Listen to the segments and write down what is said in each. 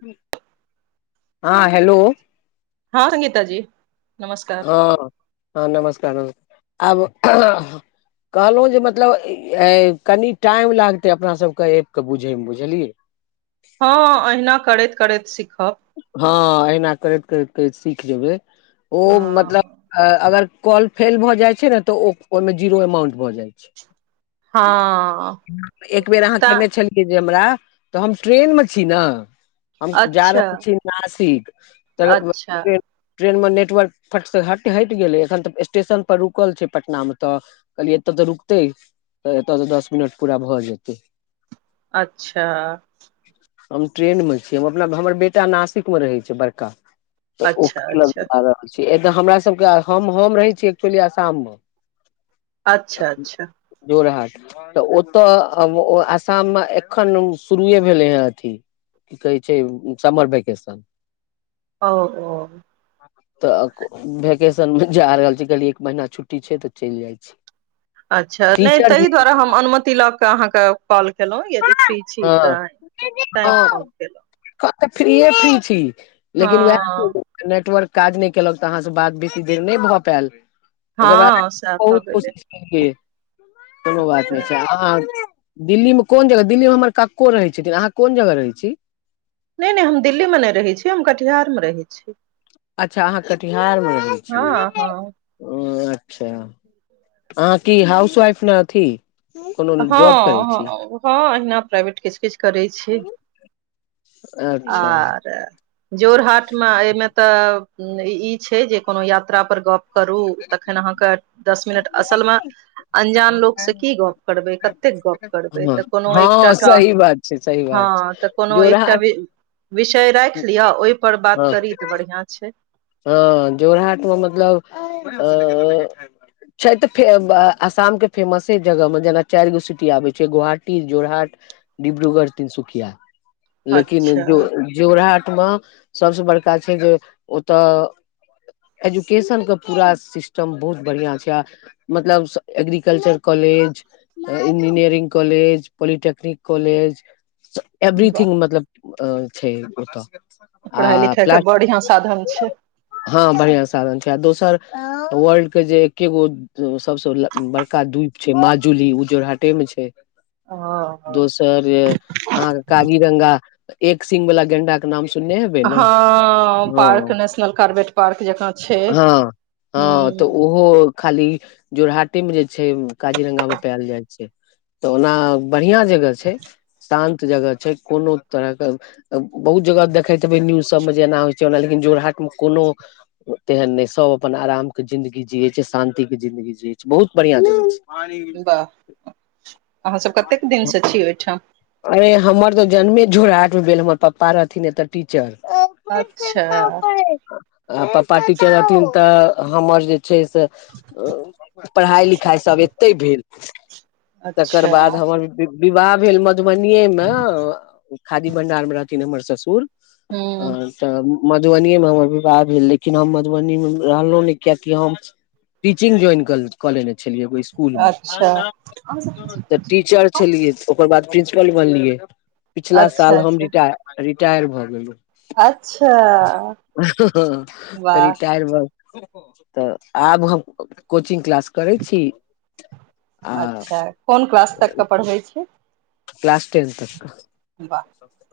[unintelligible] हँ-हेलो हँ संगीता जी नमस्कार हँ हँ नमस्कार नमस्कार आब [unintelligible] कहलौं जे मतलब इ अय कनी टाइम लागते अपना सबके ऐप कऽ बुझैय मऽ बुझलियै हँ अहिना करैत करैत सीखब हँ, अहिना करैत करैत करैत सीख जेबैय ओ मतलब हँ अ अगर कॉल फेल भऽ जाइ छैय नऽ तऽ ओ ओय में जीरो एमाउंट भऽ जाइ छैय हँ एक बेर अहाँ तऽ केने छलियै जे हमरा तऽ हम ट्रेन मऽ छी नऽ हम जा अच्छा रहल छी नासिक तऽ म् अच्छा ट्रेन ट्रेन मऽ नेटवर्क फट सऽ हट हयट गेलै, एखन तऽ स्टेशन पर रुकल छै पटना मऽ तऽ कहलियै एतअ तऽ रुकतैय, तऽ एतअ सऽ दस मिनट पुरा भऽ जेतैय अच्छा हम ट्रेन मऽ छी, हम अपना हमर बेटा नासिक मऽ रहैय छैय बड़का तऽ ओक अच्छा किलल अच्छा आ रहल छी - एकदम हमरा सबके आ हम हम रहैय छी एक्चुली आसाम मऽ अच्छा अच्छा जोर हाथ तऽ ओतय हम व आसाममे एखन शुरुये भेलै यऽ अथी कि कहैय छैय समर भैकेेसन औ ओ तऽ भैकेसन मे जा रहल छी, कहलियै एक महिना छुट्टी छैय तऽ चइल जाय छी अच्छा, नय टीचर जी तहि दुआरे हम अनुमति लऽ कऽ अहाँके कॉल केलौं यदि फ्री छी तंहि, तंय फोन केलौं कह तऽ फ्रीये फ्री छी, लेकिन उहे हँ - नेटवर्क काज नय कैलक तऽ अहाँ सऽ बात बेसी देर नैय भऽ पायल ओकर बाद हँ सएह भऽ बहुत गेलै कोशिश केलियै, कोनो बात अच्छा नैय छैय अहॉं दिल्ली मे कोन जगह, दिल्लीमे हमर काक्को रहै छथिन, अहाँ कोन जगह रहै छी नैय नैय हम दिल्ली में नैय रहै छी, हम कटिहार मऽ रहै छी अच्छा अहाँ कटिहार मऽ रहै हँ छी हँ ओ अच्छा, अहाँ की हाउस वाइफ नऽ अथी कोनो हँ जॉब करै हँ छी ओ हॅं अहिना प्राइवेट किछ किछ करै छी अच्छा जोर हाथ मऽ अय में तऽ इ छैय जे कोनो यात्रा पर गप करु तखन अहाँके दस मिनट असल मऽ अंजान लोक सऽ की गप करबै कतेक गप करबै हँ तऽ कोनो हँ एकटाक, सही बात छै सही हँ बात छै तऽ कोनो एकटा जोरहाट वि विषय राखि लिअ ओहिप बात करी तऽ बढ़िआँ छै हऽ जोर हटमे मतलब अ छै तऽ फे आसामके फेमसे जगहमे जेना चारि गो सिटी आबै छै गोहाटी जोरहाट डब्रुगढ़ तिनसुकिया लेकिन अच्छा जो जोरहाटमे सबसँ बड़का छै जे तऽ एजुकेशनके पूरा सिस्टम बहुत बढ़िआँ छै आ मतलब agriculture college engineering college polytechnic college वाह एवरीथिंग मतलब छै ओतऽ पढ़ाई आ लिखाई कऽ प्लास बढ़िआं साधन छै हँ बढ़ििया साधन छै आ दोसर वर्ल्ड के जे एकेगो सबसँ बड़का द्वीप छै माजूली उऽ जोरहाटे मे छै हँ हँ दोसर अहाँके काजीरंगा एक सिंग वालला गेंडा नाम सुनने हेबै नऽ हँ पार्क नेशनल कारबेट पार्क जकाँ छै हू ओ खाली जोरहाटे मे जे छै काजीरंगा मे पायल जाइ छै तऽ ओना बढ़िया जगह छै शान्त जगह छै कोनो तरह के बहुत जगह देखैतबे न्यूज सब मे जेना हो लेकिन जोरहाट मे कोनो तेहन नहि सभ अपन आराम के जिन्दगी जियै छै शानंि के जिंन्दगी जियै छै बहुत बढ़िआं जगह छै वाह अहाँ सब कतेक दिन सऽ छी ओहिठाम अरे हमर तऽ जन्मे झोराट मे भेल हमर पप्पा रहथिन एतऽ टीचर अच्छा आ पापा टीचर रहथिन तऽ हमर जे छै से पढ़ाई लिखाइ सब एते भेल तकर अच्छा बाद हमर विवाह भेल मधुबनीए मे खादी भं्डार मे रहथिन हमर ससुर आ हूँ तऽ मधुबनिएमे हमर विवाह भेल लेकिन हम मधुबनीमे रहलहुँ नहि कियकि हम टचिंग जॉइन कल ेने छल स्कुल अच्छा अच्छा मऽ टीचर छलिय ओकर बाद प्र प्रिंस्पल बनलियै पिछला साल हम अच्छा रिटायर भए गेले अच्छा [unintelligible] वाह रिटायर भऽ तऽ आब हम कोचिंग क्लास करै छी आ अच्छा कोन क्लास तकके पढ़बै छिये क्लास टेंथ तक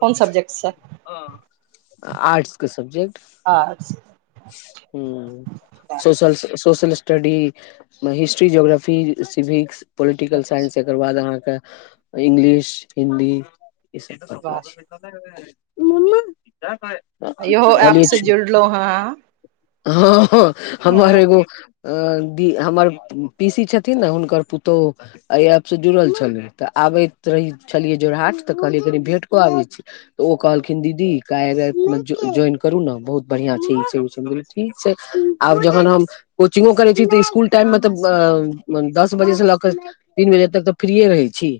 कोन सब्जेक्ट से आर्ट्स कऽ सब्जेक्ट आर्ट्स हू वाह सोल social study history geography civics political अच्छा, साइंस एकर बाद अहाँके इंगलिश हिन्दी ईसभ वाह [unintelligible] इहो ऐप से जुड़लहु हँ हँ हँ हमार अहाँ एगो अ दी हमर पीसी छथिन नऽ हुनकर पुतोह एहि ऐप से जुड़ल छलै तऽ आबैत रही छलियै जोरहाट तऽ कहलियै कनी भेंट को आबे छी तऽ ओ कहलखिन दीदी कार एप मऽ ज्वइन करू ने बहुत बढ़िया छै ई छै उ छै हम ठीक ठीक छै आब जहन हम कोचिंगो करै छी तऽ इसकुल टाइममे तऽ दस बजेसँ लऽ कऽ तीन बजे तक तऽ फ्रीये रहै छी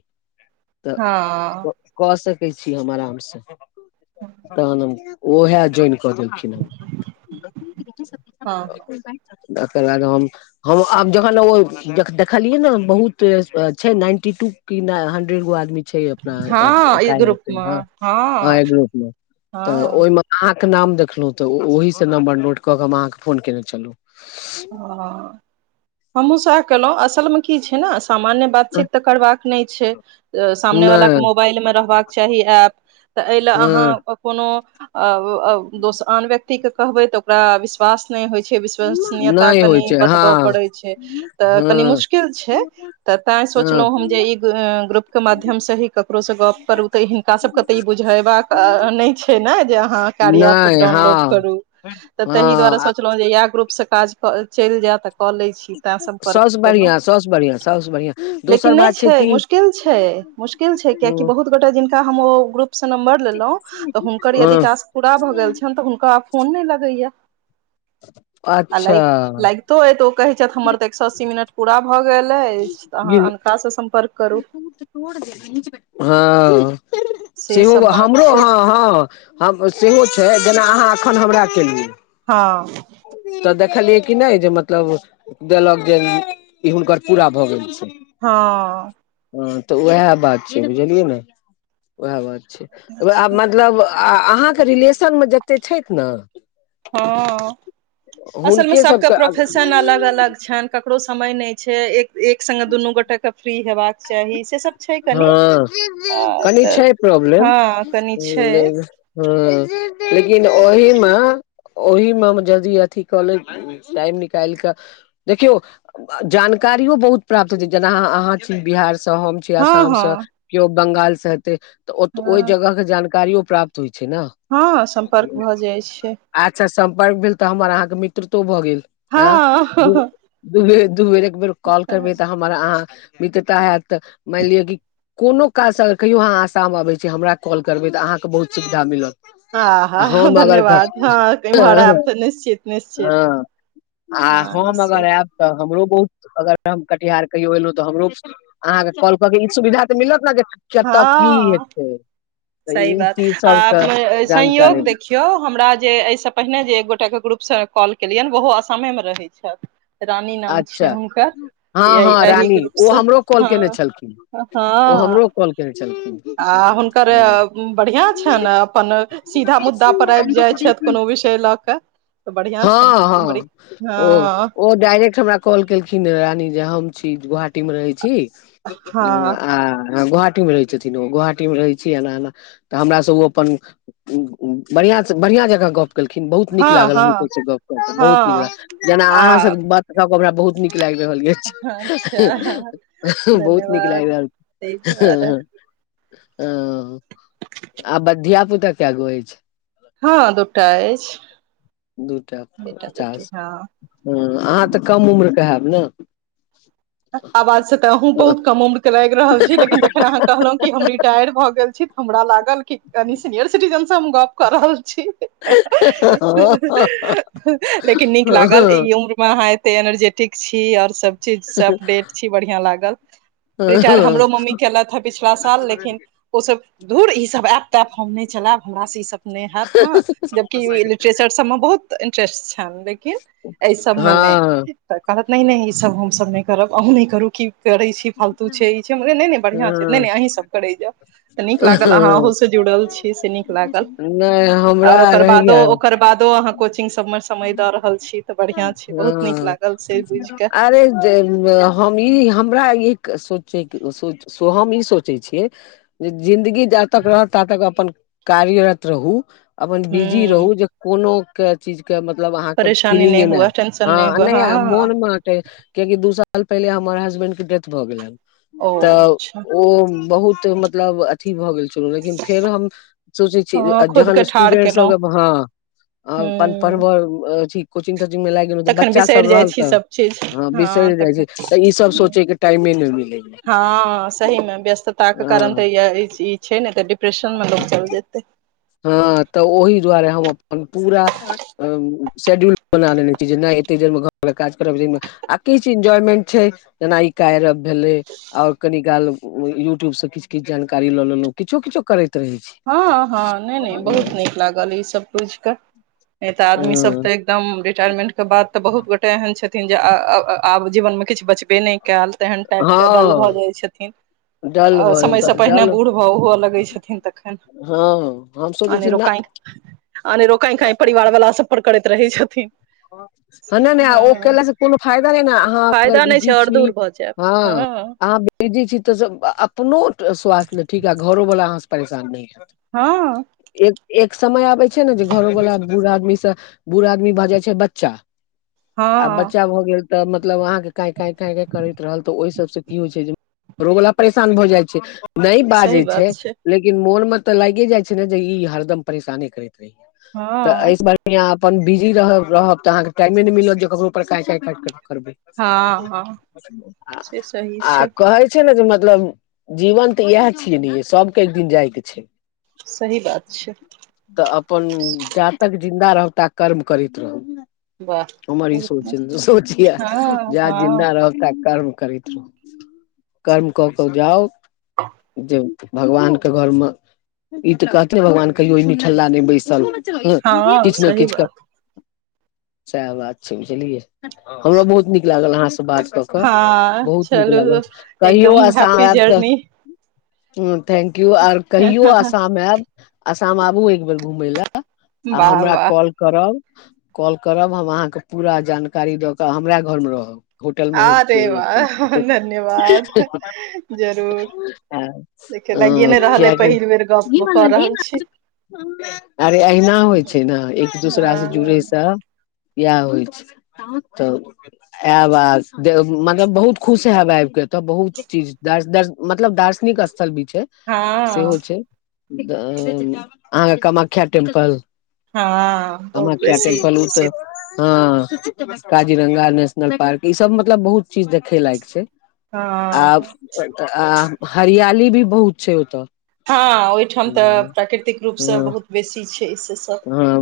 हँ तऽ कऽ सकै छी हम आराम सँ तहन हम ओ है जइन कऽ देलखिन हँ हँ अकर बाद हम हम आब जहन ओ देखलियै नऽ बहुत छै नाइन्टी टू कि ना हंड्रेड गो आदमी छै अपना हँ एप हँ ई ग्रुप कार्य मे हँ हँ एय ग्रुप मऽ तऽ हँ ओहि मऽ अहाँ कऽ नाम देखलहुँ तऽ ओहि सँ नम्बर नोट कऽ कऽ हम अहाँकेँ फोन केने छलहुँ हँ हमहुँ सैह केलहुँ असलमे की छै नऽ सामान्य बातचीत तऽ करबाक नइ छै सामने बाला केँ नहि मोबाइल मे रहबाक चाही एप तऽ एहि लऽ हँ अहाँ कोनो अ - अ दोस आन व्यक्ति कऽ कहबै तऽ ओकरा विश्वास नइ होइ छै विश्वास नियता नहि होइ कनि छै हँ बतबऽ परै छै तऽ कनी हँ मुशकिल छै तैँ हँ सोचलहुँ हम जे ई ग्रुप केँ माध्यम से ही ककरो सँ गप करू तऽ हिनका सबके तऽ ई बुझेबाक नय छै नऽ जे अहाँ कार्या एप नहि डाउनलोड हँ करु तऽ ताहि दुआरे हँ सोच कहलियै इहै ग्रुप सँ काज चैल जैय तऽ कऽ लै छी छी तैय सम्पर्क सभसँ केलहुँ बढ़िआँ सभसँ बढ़िआँ सभसँ बढ़िआँ लेकिन दोसर नय बात छै कि मुश्किल छै मुश्किल छै कियाकि ह बहुत गोटा जिनका हम ओ ग्रुपसँ नम्बर लेलहुँ तऽ हुनकर यदि हँ टास्क पूरा भऽ गेल छैन तऽ हुनका आब फोन नय लगै य अच्छऽ [unintelligible] अतो ओ कहै छैथ हमर तऽ एक सौ अस्सी मिनट पूरा भऽ गेल अछि तऽ अहाँ गिर अनकासँ सम्पर्क करू हँ से सेहो सब बात हमरो छै हँ हँ हम सेहो छै जेना अहाँ अखन हमरा केलिये हँ तऽ देखलियै कि नय जे मतलब देलक जे ई इ हुनकर पूरा भऽ गेल छै हँ हँ तऽ ओहै बात छै बुझलियै नऽ ओहै बात छै वे आब मतलब आ अहाँकेँ रिलेशन मे जतेक छैथ नऽ हँ असलमे सबके प्रोफेशन अलग अलग छैन ककरो समय नय छै एक एक संगे दुनू गोटे केँ फ्री हेबाक चाही से सब छै कनि हँ कनि तऽ छै प्रॉब्लम हँ कनि छै [unintelligible] हँ लेकिन ताहि ओहि दुआरे मऽ ओहि मऽ हम जदी अथी कऽ लेब टाइम निकाइल कऽ देखियौ जानकारीओ बहुत प्राप्त हेतै जेना आ - अहाँ छी बिहारसँ हम छी हँ आसामसँ हँ किओ बंगालसँ हेतै तऽ ओत ओहि हँ जगह केँ जानकारियो प्राप्त होइ छै नऽ हँ सम्पर्क भऽ जाइ छै अच्छा सम्पर्क भेल तऽ हमर अहाँ कऽ मित्रतो भऽ गेल हँ ऑ दू दू बेर - दू बेर एक बेर कॉल अच्छा [unintelligible] करबै हमर अहाँ मित्रता हेयत तऽ मान लिअ कि कोनो काजसँ अगर कहियो आहाॅं आ साम मे अबै छी हमरा कॉल करबै तऽ अहाँके बहुत सुविधा मिलत ह आ हा हम अगर धन्यवाद हँ इमहर आबत निश्चित निश्चित हँ आ हँ हम अगर निश्चित आयब तऽ हमरो बहुत अगर हम कटिहार कहियो एलहुं तऽ हमरो अहाँके कॉल क देब के ई सुविधा तऽ मिलत ने जे जेतऽ की हँ हेतै तऽ सही ई बात चीज आ सबके पऽ जानकारी संयोग देख यौ हमरा जे एहिसँ पहिने जे एक गोटाके ग्रुपसँ कॉल केलियनि ओहो आसामेमे रहैत छथि रानी नाम छियनि अच्छा हुनकर हँ यै हँ एहि रानी ओ ग्रुपसँ हमरो कॉल केने हँ छलखिन ओ हँ हमरो कॉल केने आ छलखिन हुनका अरे आ बढ़िया छैन अपन सीधा मुद्दा पर आबि जाइत छथि कोनो विषय लऽ केऽ हँ हँ ओ हँ ओ डाायरेक्ट हमरा कॉल केलखिन रेहे रानी जे हम छी गोहाटी मे रहै छी हँ आ गुहाटीमे रहइ छी छथिन ओ गोवहाटी मे रहै छी एना एना तऽ हमरासे ओ अपन बढ़ियासे बढ़िया जेका गप केलखिन बहुत नीक हँ लागल हँ हुनको से गप को के बहुत नीक हँ लागल जेना अहाँ से आ बात आब हमरा बहुत नीक लागि रहल ये अच्छा बहुत नीक धन्यवाद लागि ताहि दुआरे रहल हं आब धीयापुता कै गो अइछ हँ दूटा अछि दू टा बेटा पचास बेटी हँ ह अहाँ तऽ कम उम्रके हब ने आवाज से तऽ अहूँ हँ बहुत कम उम्र के लागि रहल छी लेकिन जखन अहाँ कहलहुं कि हम रि टायर भए गेल छी त हमरा लागल कि कनि सीनियर सिटीजन से हम गप कऽ रहल छी [unintelligible] लेकिन निक लागल हँ इ उम्र मे आहाँ एते एनर्जेटिक छी आओर सभ चीज सभ अपडेट छी बढ़िया लागल रिटायर हमरो मम्मी केलथि हें पिछला साल लेकिन ओसभ धूर ई सभ ऐप तेप हम नय चलेऽब हमरा से ईसभ नय हेऽत हँ जबकि लिटरेचर सभ मे बहुत इंट्रेस्ट छनि लेकिन एहि सबमे हँ नहि तऽ कहत नहि नहि ईसभ हमसभ नय करब अहूँ नय करू कि करै छी फालतू छै ई छै नय नय बढ़ियां छै हँ नय अहीं सभ करेय जाउ तऽ नीक लागल अहाँ ओहु से जुड़ल छी से निक लागल नहि हमरा आर ओकर बादो रहैया ओकर बादो अहाँ कोचिंग सभ मे हँ नीक लागल से बुझि कऽ अरे जे हम ई हमरा ईक सोचै के सोच हम ई सोचै छियै जे जिंन्दगी जातक रहत तातक अपन कार्यरत रहू अपन बिजी हूँ रहू जे कोनो के चीज के मतलब अहाँके परेशानी फीलिंग नहि नय हुए टेंशन नहि हं हुए नय हँ मोन मे कियाकि दू साल पहिले हमर हसबैंड के डेथ भऽ गेलनि ओ तऽ अच्छा ओ बहुत मतलब अथी भऽ गेल छलउ लेकिन फेर हम सोचै छी हँ खुद जखन के ठाढ़ स्टूडेंट सभ केलहुँ के हँ आ अपन पढ़ब हूँ कोचिंग तोचिंग मे लाइग तखन बच्चा सभ बिसरि जाइ रहल छी तै सभ चीज हं हँ बिसरि जाइ तखन छै तऽ ई सभ हूँ सोचे के टाइमे ने मिले यऽ हँ सही मे व्यस्तताके कारण तऽ यऽ छै ने तऽ डिप्रेशन मे लोग चल जेतै हँ तऽ ओहि दुआरे हम अपन पूरा शेड्यूल बना लेने छी जे नहि एते देर मे घरके काज करब आ किछु एन्जॉयमेंट छै जेना इ कार्या एप भेलै आओर कनि काल यूट्यूब से किछु किछु जानकारी लऽ लेलहुँ किछु किछु करैत रहै छी हँ हँ नहि नहि बहुत नीक लागल ई सभ पुइझ कऽ नहि तऽ आदमी सभ हँ तऽ एकदम रिटायरमेन्टके बाद तऽ बहुत गोटे एहन छथिन जे आब जीवनमे किछु बचबे नहि कायल तेहन टाइप के डल भऽ हँ जाइ छथिन डल भर समय से पहिने डल बूढ़ हुअ लगै छथिन आ हँ हम सोचै छी अनेरो न काइ अनेरो काइकाइ परिवार सभ पर करैत रहै छथिन ह नहि ओ हँ केलासँ कोनो फायदा नहि ने अहाँ अगर फायदा नहि छै बिजी आओर छी दूर भऽ हँ बिजी छी तऽ अपनो स्वास्थ्य सभ लऽ ठीक आ घरोवला अहाँसँ परेशान नहि हैत हँ एक एक समय आबे छै नऽ जे घरो वालला बुढ़ आदमी से बूढ़ आदमी भऽ जाय छै बच्चा आ हँ बच्चा भऽ गेल तऽ मतलब अहाँके काइकाइ काइकाइ करैत रहल तऽ ओहि सबसँ की होइ छै जे घरोवला परेशान भऽ जाइ छै नहि बाजे सही बात छै लेकिन मोन में तऽ लागे जाय छै ने जे ई हरदम परेशाने करैत रहिय तऽ हँ एहिस बहरियाँ अपन बिजी रहब रहब तऽ अहाँके टाइमे नहि मिलत ककरो पर काटाट कऽ करबै हँ हँ से सही आ छै कहै छै ने जे मतलब जीवन तऽ इएह छियै नऽ सबके एक दिन जाय के छै सही बात छै तऽ अपन जा तक जिन्दा रहब ता कर्म करैत रहू वाह हमर ई सोच तऽ सोचि हँ जे हँ जिन्दा रहब कर्म करेत रहू कर्म कऽ क जाउ भगवानके घरमे ई तऽ कहते भगवान कहियो ई निठालला नहि बैसल हऽ हँ किछु ने सही किछु बात सएह बात छै बुझलियै हमरा छै बहुत नीक लागल अहाँसँ बात कऽ क हँ बहुत नीक चलू लागल एकदम कहियौ असम हैप्पी ऐब तऽ जर्नी ह थेंक यू आर कहियो आसाम आयब आसाम आबु एक बेर घुमे लऽ आ वाह हमरा वाह कॉल करब कॉल करब हम अहाँके पूरा जानकारी दऽ कऽ हमरा घरमे रहब होटल मे आ रहैके जरूरत नहि रेवााह छै। धन्यवाद जरूर देख लागए नहि रहल अइ कियाकि पहिल बेर गप कऽ रहल छी अरे अहिना होइ छै ने एक दूसरा से हँ जुड़ेसँ इएह होइ छै तऽ आयब आ दे मतलब बहुत खुश हब आब के तऽ बहुत चीज मतलब दार्शनिक स्थल भी छै हँ सेहो छै अहाँके कामाख्या टेम्पल हँ बहुत कमाख्या बेसी टेम्पल उ तऽ प्रसिद्ध हँ काजीरंगा नेशनल पार्क ई सब मतलब बहुत चीज देखे लायक छै आब हँ आ हरियाली भी बहुत छै ओतऽ हँ ओहिठाम तऽ प्राकृतिक रूपसँ ह बहुत बेसी छै से सब हँ